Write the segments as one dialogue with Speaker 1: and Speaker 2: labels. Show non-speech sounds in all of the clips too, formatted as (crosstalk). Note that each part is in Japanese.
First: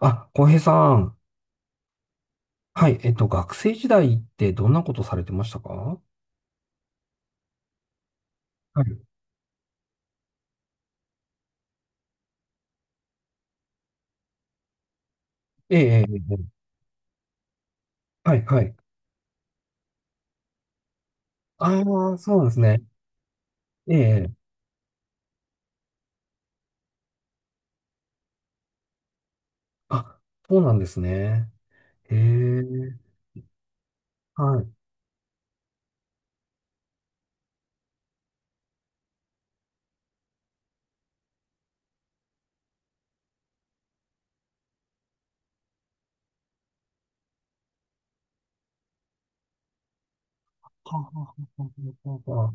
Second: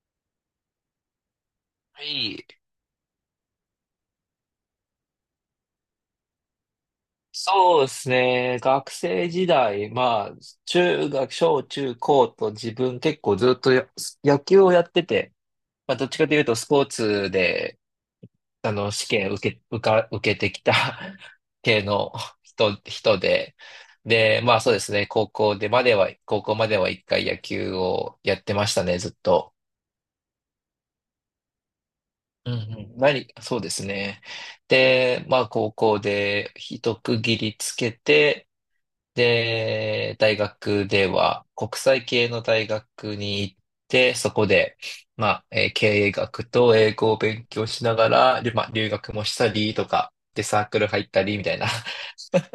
Speaker 1: あ、浩平さん。
Speaker 2: はい。
Speaker 1: はい。学生時代ってどんなことされてましたか？は
Speaker 2: そうですね。学
Speaker 1: い。
Speaker 2: 生時代、まあ、中学、小中高と自分結構ずっと野球をやってて、
Speaker 1: ええ、え
Speaker 2: まあ、
Speaker 1: え、
Speaker 2: どっちかと
Speaker 1: え
Speaker 2: いう
Speaker 1: え、
Speaker 2: とスポーツで、
Speaker 1: はい、はい。
Speaker 2: 試験受け、受か、受けてきた (laughs) 系
Speaker 1: あ
Speaker 2: の
Speaker 1: あ、そうなんですね。
Speaker 2: 人で、
Speaker 1: ええ、え
Speaker 2: で、
Speaker 1: え、
Speaker 2: まあそうですね。高校までは一回野球をやってましたね、ずっと。
Speaker 1: あ、そうなんですね。へ
Speaker 2: うんうん。
Speaker 1: え、
Speaker 2: そうですね。
Speaker 1: はい。
Speaker 2: で、まあ高校で一区切りつけて、で、大学では国際系の大学に行って、そこで、まあ、経営学と英語を勉強しながら、まあ、留学もしたりとか、で、サー
Speaker 1: はは
Speaker 2: クル入った
Speaker 1: は
Speaker 2: りみたいな (laughs)
Speaker 1: ははは。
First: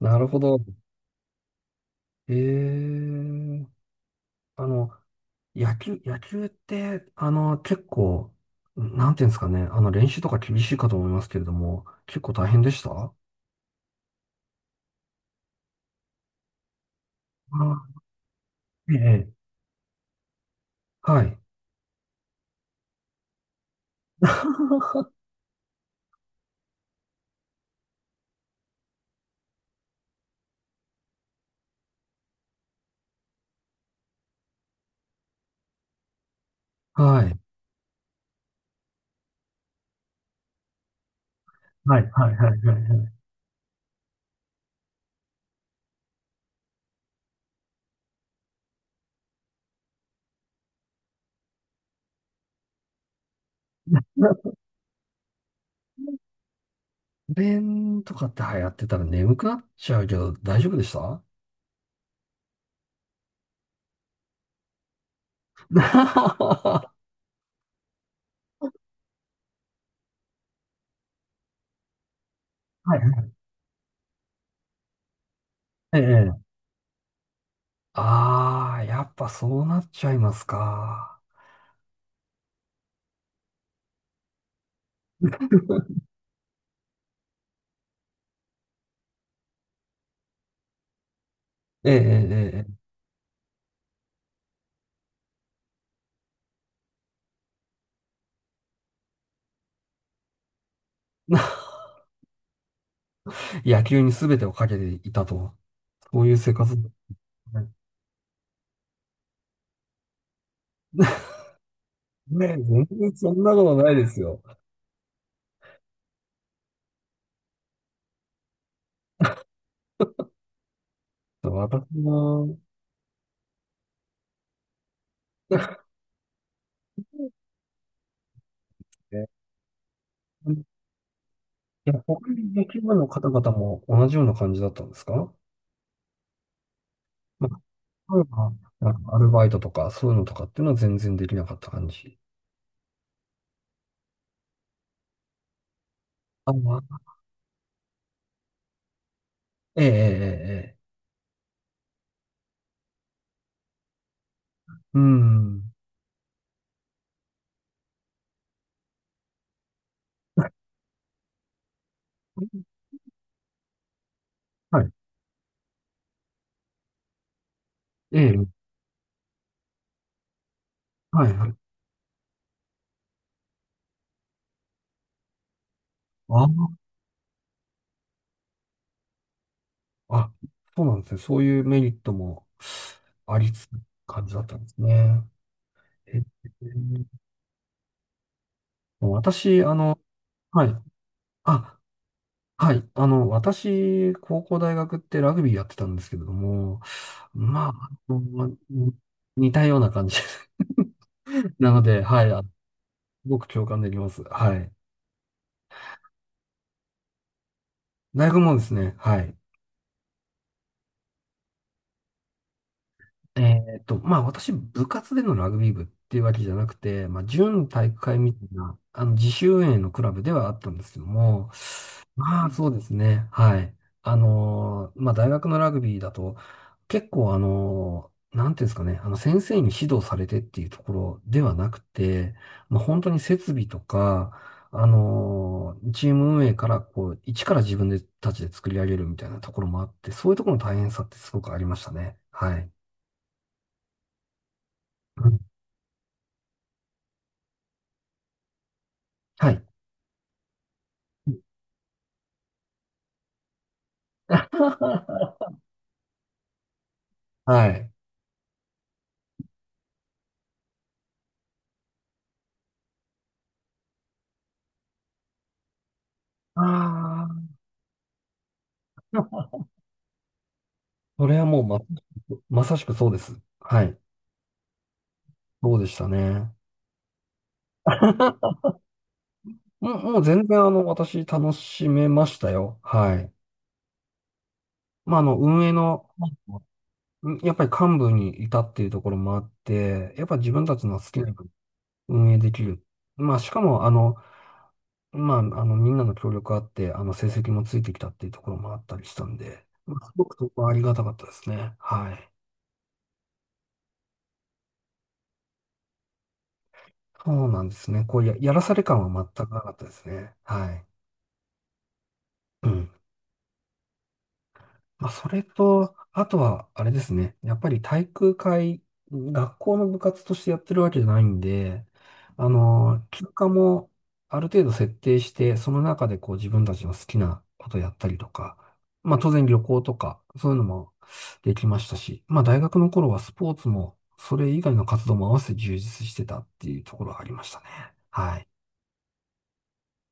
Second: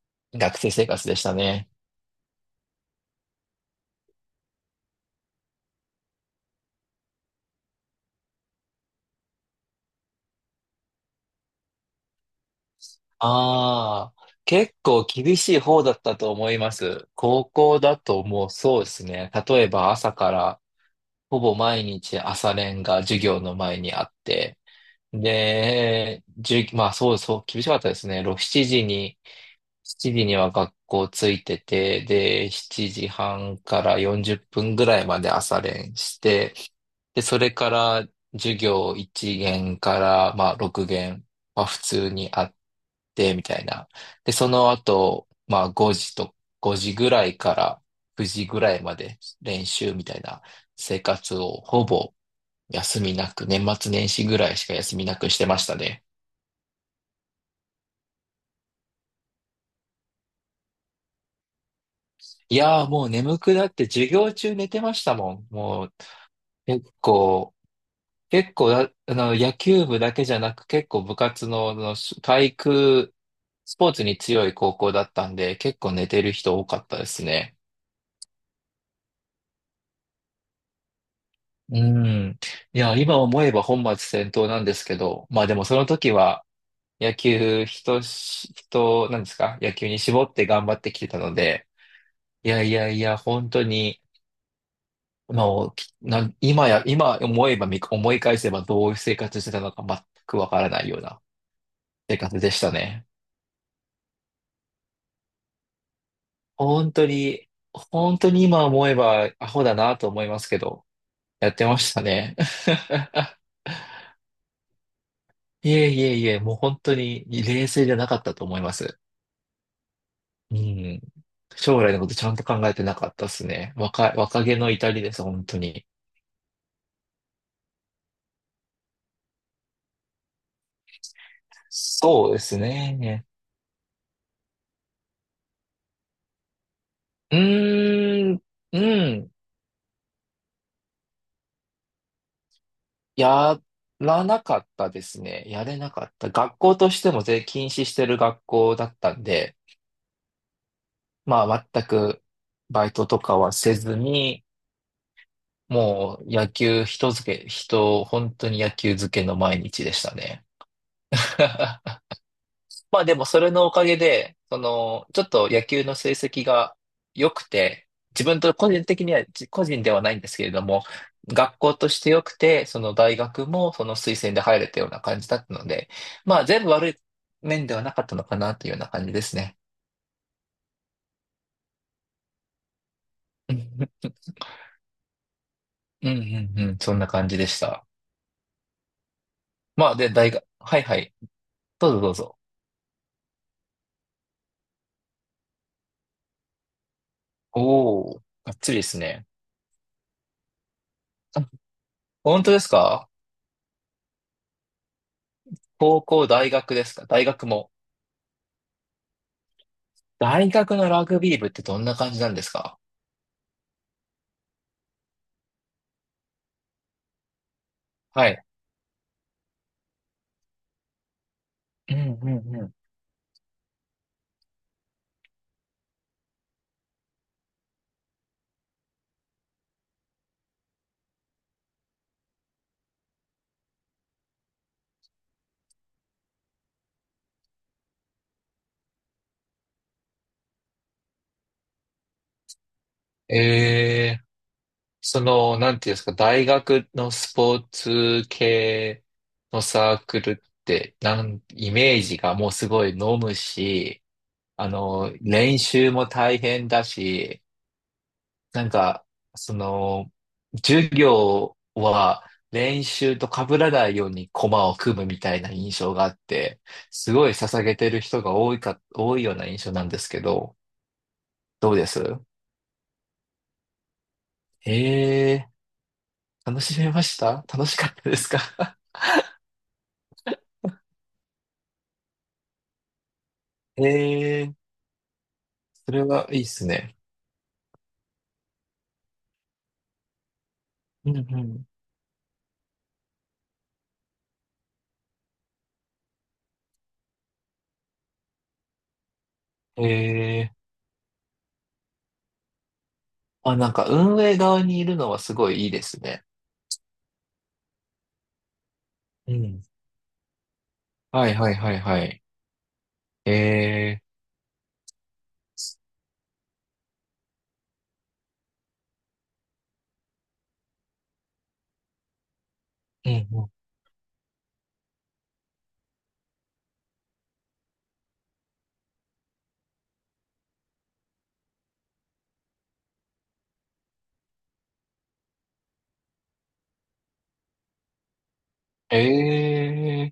Speaker 1: なるほ
Speaker 2: 学
Speaker 1: ど。
Speaker 2: 生生活でしたね。
Speaker 1: ええ、あの、野球、野球って、結構、なんていうんですかね。練習とか厳しいかと思いますけれども、結構大変でした？あ
Speaker 2: ああ、結構厳しい方だったと思います。高校だ
Speaker 1: あ、
Speaker 2: ともうそうで
Speaker 1: え
Speaker 2: す
Speaker 1: え、え
Speaker 2: ね。
Speaker 1: え、
Speaker 2: 例えば朝から
Speaker 1: はい。
Speaker 2: ほぼ毎日朝練が授業の前にあって、で、じゅう、まあそうそう、厳しかったですね。6、7時に、7時には学校ついてて、で、7時半から40分ぐらいまで朝練して、で、
Speaker 1: はい。
Speaker 2: それから授業1限から、まあ6限は普
Speaker 1: はい、
Speaker 2: 通に
Speaker 1: はい、
Speaker 2: あ
Speaker 1: は
Speaker 2: っ
Speaker 1: い、はい。はい。
Speaker 2: て、みたいな。で、その後、まあ5時ぐらいから9時ぐらいまで練習みたいな生活をほぼ休みなく、年末年始ぐらいしか休みなくしてましたね。
Speaker 1: 弁とかって流行ってたら眠くなっちゃうけど、大丈夫でした？ (laughs)
Speaker 2: いやーもう眠くなって授業中寝てましたもん。
Speaker 1: は
Speaker 2: もう結構、結構だ、あの、野球部だけじゃなく結構部活の、体育、
Speaker 1: い。
Speaker 2: スポーツに強い高校だったんで、結構
Speaker 1: え
Speaker 2: 寝てる
Speaker 1: え。
Speaker 2: 人多かったですね。
Speaker 1: ああ、やっぱそうなっちゃいますか。
Speaker 2: うん。いや、今思えば本末転倒なんですけど、まあでもその時は野球、人し、人、なんですか野球に絞って頑張ってきてたので、
Speaker 1: え
Speaker 2: い
Speaker 1: え、
Speaker 2: や
Speaker 1: え
Speaker 2: いやいや、本当に、まあ、きな、今や、今思えば見、思い返せばどういう生活してたのか全くわからないような
Speaker 1: え、ええ。(laughs)
Speaker 2: 生活でしたね。
Speaker 1: 野球に全てをかけていたと。そういう生活。ね
Speaker 2: 本当に、本当に今思えばアホだなと思いますけど、やってました
Speaker 1: え、
Speaker 2: ね。
Speaker 1: 全然そ
Speaker 2: (laughs)
Speaker 1: んなことないですよ。
Speaker 2: いえいえいえ、もう本当に冷静じゃなかったと思います。うん。将
Speaker 1: 私
Speaker 2: 来のことちゃんと
Speaker 1: も、
Speaker 2: 考えてなかったですね。若気の至りです、本当に。
Speaker 1: ええ、いや、
Speaker 2: そ
Speaker 1: 他
Speaker 2: うで
Speaker 1: に
Speaker 2: す
Speaker 1: 野球部の
Speaker 2: ね。
Speaker 1: 方々も同じような感じだったんですか？
Speaker 2: う
Speaker 1: まあ、例え
Speaker 2: ーん、
Speaker 1: ば、
Speaker 2: う
Speaker 1: なんかアル
Speaker 2: ん。
Speaker 1: バイトとか、そういうのとかっていうのは全然できなかった感じ。
Speaker 2: やらなかったですね。やれなかった。
Speaker 1: あ
Speaker 2: 学校と
Speaker 1: あ、
Speaker 2: しても全禁止してる学校だったんで、
Speaker 1: ええ、ええ、ええ。
Speaker 2: まあ全くバイトとかはせずに、
Speaker 1: うん。
Speaker 2: もう野球人付け、人、本当に野球漬けの毎日でしたね。(laughs) まあでもそれのおかげで、
Speaker 1: はい。
Speaker 2: ちょっと野球の成績が良くて、
Speaker 1: え
Speaker 2: 自分
Speaker 1: え、
Speaker 2: と個人的には、個人ではないんですけれども、
Speaker 1: はい、はい。
Speaker 2: 学校として良くて、その大学もその推薦で入れたような感じだったので、まあ全
Speaker 1: あ
Speaker 2: 部悪い面ではなかったのかなというような感じですね。
Speaker 1: あ、あ、そうなんですね。そういうメリットもあり
Speaker 2: う
Speaker 1: つつ
Speaker 2: ん
Speaker 1: 感じだったんですね。
Speaker 2: う
Speaker 1: え
Speaker 2: ん
Speaker 1: え、
Speaker 2: うんうん、そんな感じでした。
Speaker 1: 私、
Speaker 2: まあで、大学、
Speaker 1: はい。
Speaker 2: はいはい、
Speaker 1: あ、
Speaker 2: どうぞどうぞ。
Speaker 1: はい。私、高校大学ってラグビーやってたんですけれども、まあ、
Speaker 2: おー、
Speaker 1: まあ
Speaker 2: が
Speaker 1: の
Speaker 2: っつりで
Speaker 1: に
Speaker 2: すね。
Speaker 1: 似たような感じ。 (laughs)。
Speaker 2: あ、
Speaker 1: なので、はい。あ、
Speaker 2: 本当ですか？
Speaker 1: すごく共感できます。はい。
Speaker 2: 高校、大学ですか？大学も？
Speaker 1: 大学もですね、はい。
Speaker 2: 大学のラグビー部ってどんな感じなんですか？
Speaker 1: まあ私、部活でのラグビー部っていうわけじゃなくて、まあ準体育会
Speaker 2: は
Speaker 1: み
Speaker 2: い。
Speaker 1: たいな、自主運営のクラブではあったんですけども、
Speaker 2: うんう
Speaker 1: まあ
Speaker 2: んう
Speaker 1: そ
Speaker 2: ん。
Speaker 1: うですね、はい。まあ大学のラグビーだと、結構なんていうんですかね、あの先生に指導されてっていうところではなくて、まあ本当に設備とか、チーム運営からこう、一から自分でたちで作り上げるみたいなところもあって、そういうところの大変さってすごくありましたね。はい。
Speaker 2: ええ、そ
Speaker 1: うん、
Speaker 2: の、なんていうんですか、大学のスポーツ系
Speaker 1: は
Speaker 2: の
Speaker 1: い。
Speaker 2: サークルって、
Speaker 1: (laughs)
Speaker 2: イメージがもうすごい飲むし、練習も大変だし、
Speaker 1: はい。
Speaker 2: なんか、その、授業は練習と被らないように駒を組むみたいな印象があって、す
Speaker 1: あ
Speaker 2: ごい
Speaker 1: あ、
Speaker 2: 捧げてる人が多
Speaker 1: で
Speaker 2: いような
Speaker 1: も
Speaker 2: 印象なんですけど、
Speaker 1: それはもう
Speaker 2: どう
Speaker 1: ま、
Speaker 2: です？
Speaker 1: まさしくそうです。はい。
Speaker 2: ええ
Speaker 1: そうでした
Speaker 2: ー、
Speaker 1: ね。
Speaker 2: 楽しかったですか？
Speaker 1: (laughs) もう、もう全然私楽しめましたよ。はい。
Speaker 2: (laughs) ええー、
Speaker 1: まあ、あの、運営
Speaker 2: それ
Speaker 1: の、
Speaker 2: はいいっすね。
Speaker 1: うん、やっぱり幹部にいたっていうところもあって、やっぱ自分たちの好
Speaker 2: うん
Speaker 1: き
Speaker 2: う
Speaker 1: なように
Speaker 2: ん。
Speaker 1: 運営できる。まあ、しかも、みんなの協力あって、成績もついてきたっていうところもあったりしたんで、
Speaker 2: え
Speaker 1: まあすごくそ
Speaker 2: え
Speaker 1: こはありがたかったですね。はい。
Speaker 2: ー、あ、なんか運営側にいるのはすごいいいですね。
Speaker 1: そうなんですね。やらされ感は
Speaker 2: う
Speaker 1: 全くな
Speaker 2: ん。
Speaker 1: かったですね。はい。
Speaker 2: はいはいはいはい。
Speaker 1: うん。
Speaker 2: ええ
Speaker 1: まあ、それと、あとは、あれですね。やっぱり体育会、学校の部活としてやってるわけじゃないんで、
Speaker 2: ー、
Speaker 1: 休
Speaker 2: うんう
Speaker 1: 暇
Speaker 2: ん。
Speaker 1: もある程度設定して、その中でこう自分たちの好きなことやったりとか、まあ当然旅行とか、そういうのもできましたし、まあ大学の頃はスポーツも、それ以外の活動も合わせて充実してたっていうところがありましたね。はい。
Speaker 2: ええー、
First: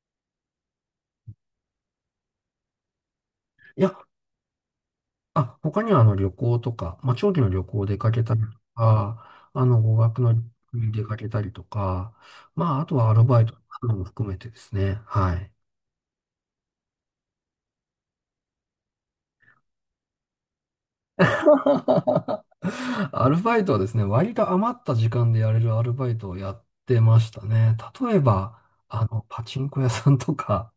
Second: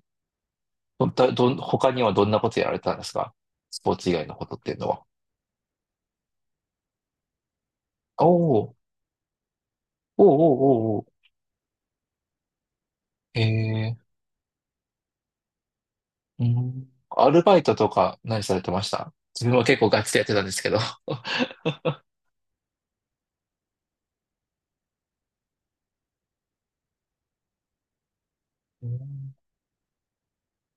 Speaker 2: どんとどん、他にはどんなことやられたんですか？ス
Speaker 1: い
Speaker 2: ポ
Speaker 1: や、
Speaker 2: ーツ以外のことっていうのは。
Speaker 1: あ、他にはあの旅行とか、まあ、長期の旅行出かけ
Speaker 2: お
Speaker 1: たりと
Speaker 2: ー
Speaker 1: か、あの語学
Speaker 2: おー
Speaker 1: の
Speaker 2: お
Speaker 1: 旅行に
Speaker 2: ーお
Speaker 1: 出
Speaker 2: ー
Speaker 1: か
Speaker 2: お
Speaker 1: けたりとか、まあ、あとはアル
Speaker 2: ー
Speaker 1: バイトなども含めてですね。はい。
Speaker 2: うん。アルバイトとか何されてました？自分は結構ガチでやってたんですけど。(laughs)
Speaker 1: (laughs) アルバイトはですね、割と余った時間でやれるアルバイトをやってましたね。例えば、
Speaker 2: うん
Speaker 1: パチンコ屋さんとか、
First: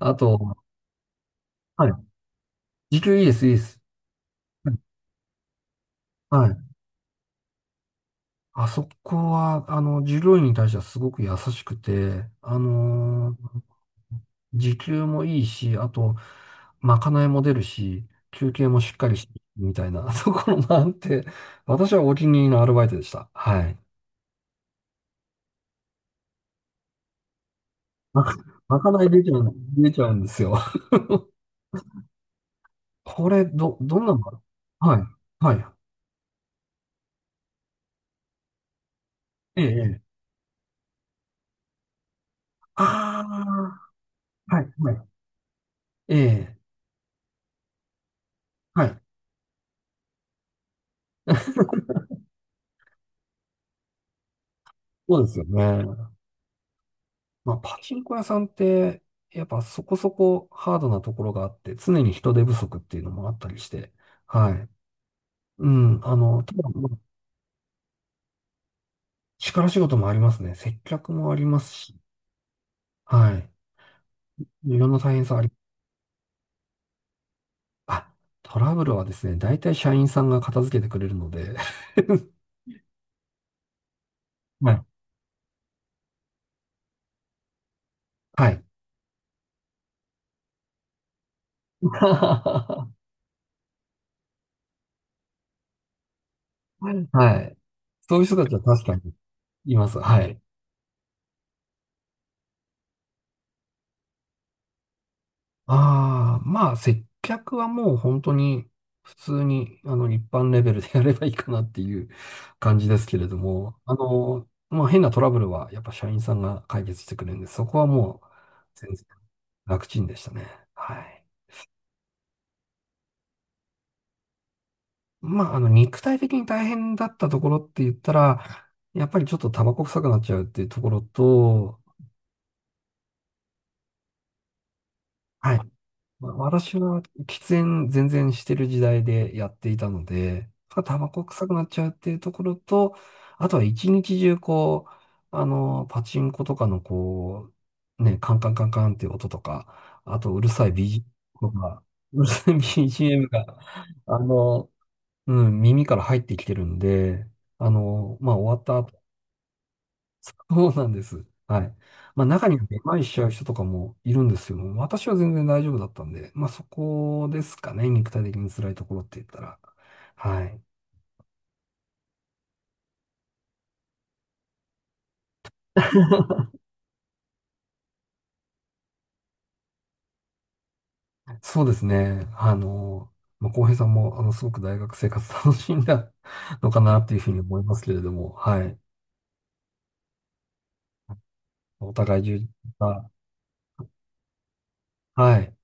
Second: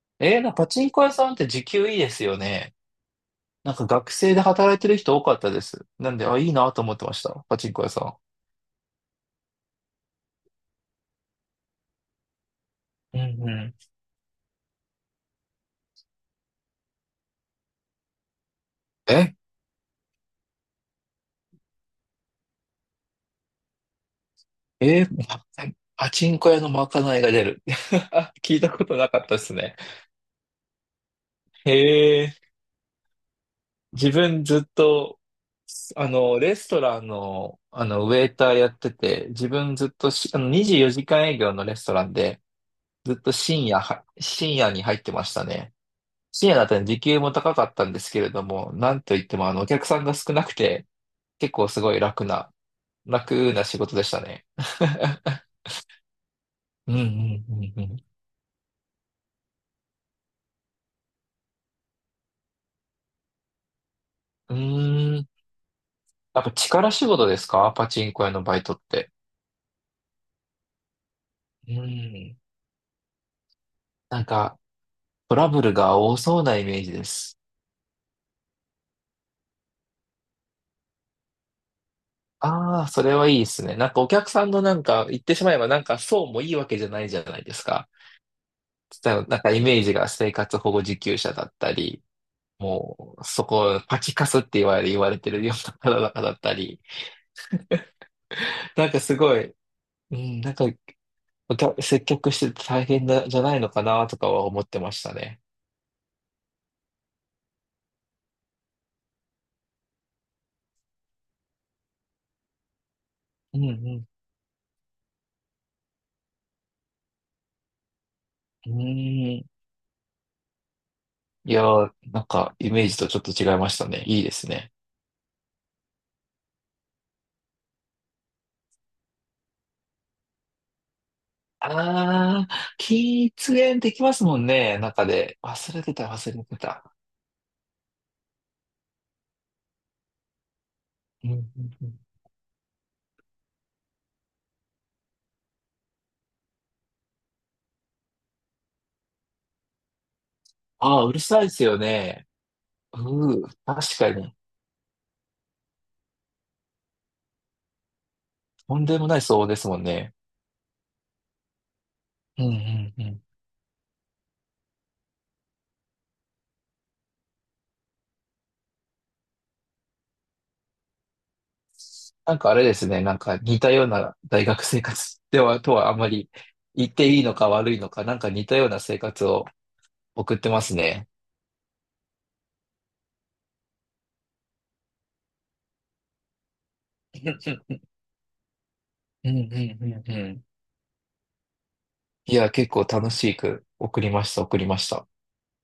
Speaker 1: あと、
Speaker 2: パチンコ屋さんって時給
Speaker 1: はい。
Speaker 2: いいですよね。
Speaker 1: 時給いいです、いいで
Speaker 2: なん
Speaker 1: す。
Speaker 2: か学生で働いてる人多かったです。なんで、あ、い
Speaker 1: は
Speaker 2: い
Speaker 1: い。
Speaker 2: なと思ってました。パチンコ屋さ
Speaker 1: あそこは、従業員に対してはすごく優しくて、
Speaker 2: ん。うんうん。
Speaker 1: 時給もいいし、あと、まかないも出るし、休憩もしっかりし
Speaker 2: え
Speaker 1: て、みたいな (laughs) ところもあって、私はお気に入りのアルバイトでした。はい。
Speaker 2: えー、ま、 (laughs) パチンコ屋のまかないが出る？
Speaker 1: まか、
Speaker 2: (laughs) 聞いた
Speaker 1: ま
Speaker 2: こ
Speaker 1: か
Speaker 2: と
Speaker 1: な
Speaker 2: な
Speaker 1: い
Speaker 2: かっ
Speaker 1: 出
Speaker 2: た
Speaker 1: ちゃ
Speaker 2: です
Speaker 1: う、
Speaker 2: ね。
Speaker 1: 出ちゃうんですよ。
Speaker 2: へえ。
Speaker 1: これ、ど、どん
Speaker 2: 自
Speaker 1: なのか
Speaker 2: 分ずっ
Speaker 1: な。はい。
Speaker 2: と、
Speaker 1: はい。
Speaker 2: レストランの、ウェイターやってて、自
Speaker 1: え
Speaker 2: 分ずっ
Speaker 1: え。
Speaker 2: と
Speaker 1: ええ、
Speaker 2: し、あの、24時間営業のレストランで、ずっ
Speaker 1: あ
Speaker 2: と
Speaker 1: あ、
Speaker 2: 深
Speaker 1: は
Speaker 2: 夜
Speaker 1: い。
Speaker 2: に
Speaker 1: は
Speaker 2: 入っ
Speaker 1: い。
Speaker 2: てましたね。
Speaker 1: え
Speaker 2: 深夜
Speaker 1: え。
Speaker 2: だったら時給も高かったんですけれども、
Speaker 1: は
Speaker 2: なん
Speaker 1: い。
Speaker 2: といっても、お客さんが少なくて、結構すごい楽な仕事でしたね。
Speaker 1: そう
Speaker 2: (laughs)
Speaker 1: ですよね。
Speaker 2: うんう
Speaker 1: まあ、
Speaker 2: ん
Speaker 1: パ
Speaker 2: う
Speaker 1: チン
Speaker 2: ん
Speaker 1: コ屋さんって、やっぱそこそこハードなところがあって、常に人手不足っていうのもあったりして、は
Speaker 2: うん。
Speaker 1: い。
Speaker 2: うーん。
Speaker 1: うん、
Speaker 2: やっぱ
Speaker 1: ただ、ま
Speaker 2: 力
Speaker 1: あ
Speaker 2: 仕事ですか？パチンコ屋のバイトって。
Speaker 1: 力仕事もありますね。接客もありま
Speaker 2: う
Speaker 1: すし、
Speaker 2: ん。
Speaker 1: はい。
Speaker 2: なんか、
Speaker 1: いろんな大変
Speaker 2: ト
Speaker 1: さあ
Speaker 2: ラ
Speaker 1: り、
Speaker 2: ブルが多そうなイメージです。
Speaker 1: あ、トラブルはですね、大体社員さんが片付けてくれるので、(laughs)
Speaker 2: ああ、それはいいですね。なんかお客さんの
Speaker 1: は
Speaker 2: なん
Speaker 1: い。
Speaker 2: か言ってしまえばなんかそうもいいわけじゃないじゃないですか。
Speaker 1: はい。
Speaker 2: 例えばなんかイメージが生活保護受給者だったり、
Speaker 1: (laughs)
Speaker 2: もうそこパチカスって言われてるような方々だったり、
Speaker 1: はい。そういう人たちは確
Speaker 2: なん
Speaker 1: か
Speaker 2: か
Speaker 1: に
Speaker 2: すごい、
Speaker 1: います。
Speaker 2: う
Speaker 1: はい。
Speaker 2: ん、なんかお客接客してて大変だ、じゃないのかなとかは思ってましたね。
Speaker 1: ああ、まあ、接客はもう本当に普通に、一般レベルでやればいいかなっていう感じですけれど
Speaker 2: う
Speaker 1: も、
Speaker 2: ん
Speaker 1: まあ、変なトラブルはやっぱ社員さんが解決してくれるんで、そこはもう
Speaker 2: うん。う
Speaker 1: 全然
Speaker 2: ん。
Speaker 1: 楽ちんでしたね。はい。
Speaker 2: いやー、なんかイメージとちょっと違いましたね。いいですね。
Speaker 1: まあ、肉体的に大変だったところって言ったら、やっぱりちょっとタバコ臭くなっちゃうっていうところと、
Speaker 2: ああ、喫煙できますもんね、中で。
Speaker 1: はい。
Speaker 2: 忘れてた、
Speaker 1: まあ
Speaker 2: 忘れて
Speaker 1: 私
Speaker 2: た。
Speaker 1: は喫煙全然してる時代でやっていたので、まあタバコ
Speaker 2: うんうん
Speaker 1: 臭くなっちゃ
Speaker 2: う
Speaker 1: うっ
Speaker 2: ん、
Speaker 1: ていうところと、あとは一日中こう、パチンコとかのこう、ね、カンカンカンカンっていう音とか、あとうるさいビージ
Speaker 2: あ
Speaker 1: m
Speaker 2: あ、うるさいで
Speaker 1: と
Speaker 2: すよ
Speaker 1: か、うる
Speaker 2: ね。
Speaker 1: さいビー g ムが、
Speaker 2: 確か
Speaker 1: あ
Speaker 2: に。
Speaker 1: の、うん、耳から入ってきてるんで、まあ終
Speaker 2: と
Speaker 1: わ
Speaker 2: ん
Speaker 1: った
Speaker 2: でもない騒音ですもんね。
Speaker 1: そうなんです。はい。まあ
Speaker 2: うん
Speaker 1: 中
Speaker 2: う
Speaker 1: にはめま
Speaker 2: ん
Speaker 1: い
Speaker 2: う
Speaker 1: しち
Speaker 2: ん。
Speaker 1: ゃう人とかもいるんですけども、私は全然大丈夫だったんで、まあそこですかね、肉体的に辛いところって言ったら。はい。
Speaker 2: なんかあれですね、なんか似たような大学生活とはあんまり
Speaker 1: (laughs)
Speaker 2: 言っていいのか悪いのか、なんか似たような生活を送ってますね。
Speaker 1: そうですね。まあ、浩平さんも、すごく大学生活楽しんだのかなっていうふ
Speaker 2: う
Speaker 1: うに思いま
Speaker 2: ん
Speaker 1: すけれども、はい。
Speaker 2: うんうんうん。
Speaker 1: お互い
Speaker 2: い
Speaker 1: 充実
Speaker 2: や、
Speaker 1: し
Speaker 2: 結構楽
Speaker 1: た、
Speaker 2: しく送りました、送りました。
Speaker 1: はい。